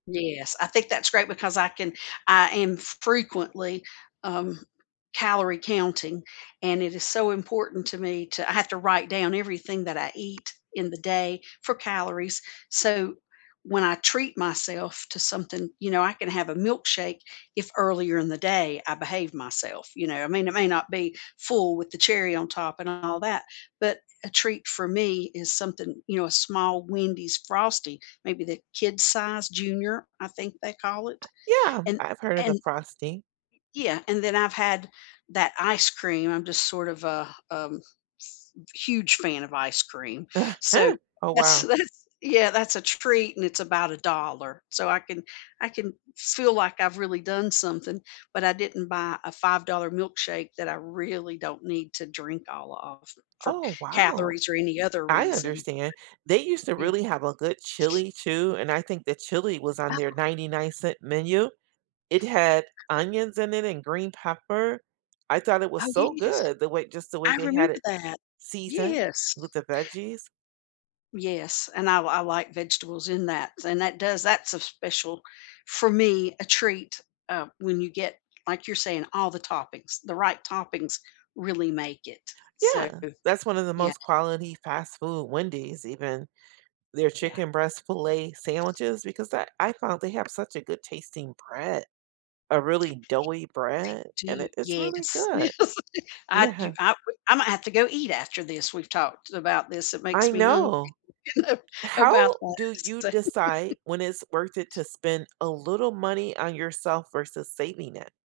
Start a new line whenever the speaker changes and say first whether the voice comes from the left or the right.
left: Yes, I think that's great because I can I am fr frequently, um, calorie counting, and it is so important to me to I have to write down everything that I eat in the day for calories, so when I treat myself to something you know, I can have a milkshake if earlier in the day I behave myself, you know, I mean, it may not be full with the cherry on top and all that, but a treat for me is something you know, a small Wendy's Frosty, maybe the kid size, junior, I think they call it,
right: Yeah,
left: and
right: I've heard of the
left: and
right: frosty.
left: Yeah, and then I've had that ice cream, I'm just sort of a, um, s huge fan of ice cream, so
right: Oh,
left: that's
right: wow.
left: that's Yeah, that's a treat, and it's about $1, so I can I can feel like I've really done something, but I didn't buy a $5 milkshake that I really don't need to drink all of for
right: Oh, wow.
left: calories or any other
right: I
left: reason.
right: understand, they used to
left: Yeah.
right: really have a good chili too, and I think the chili was on
left: Oh.
right: their 99¢ menu. It had onions in it and green pepper, I thought it
left: Oh,
right: was so
left: yes.
right: good, the way just the way
left: I
right: they had
left: remember
right: it
left: that.
right: seasoned
left: Yes.
right: with the veggies.
left: Yes, and I l I like vegetables in that, and that does that's a special for me, a treat, uh, when you get like you're saying, all the toppings, the right toppings really make it, so
right: Yeah, that's one of the
left: Yeah.
right: most quality fast food Wendy's even. Their
left: Yeah.
right: chicken breast fillet sandwiches because I I found they have such a good tasting bread, a really doughy bread, and it
left: Gee.
right: it's really
left: Yes,
right: good.
left: yes, I
right: Yeah.
left: do Ima Imma have to go eat after this, we've talked about this, it
right: I
left: makes me hungry,
right: know.
left: you know,
right: How
left: about
right: do
left: that,
right: you
left: so
right: decide when it's worth it to spend a little money on yourself versus saving it?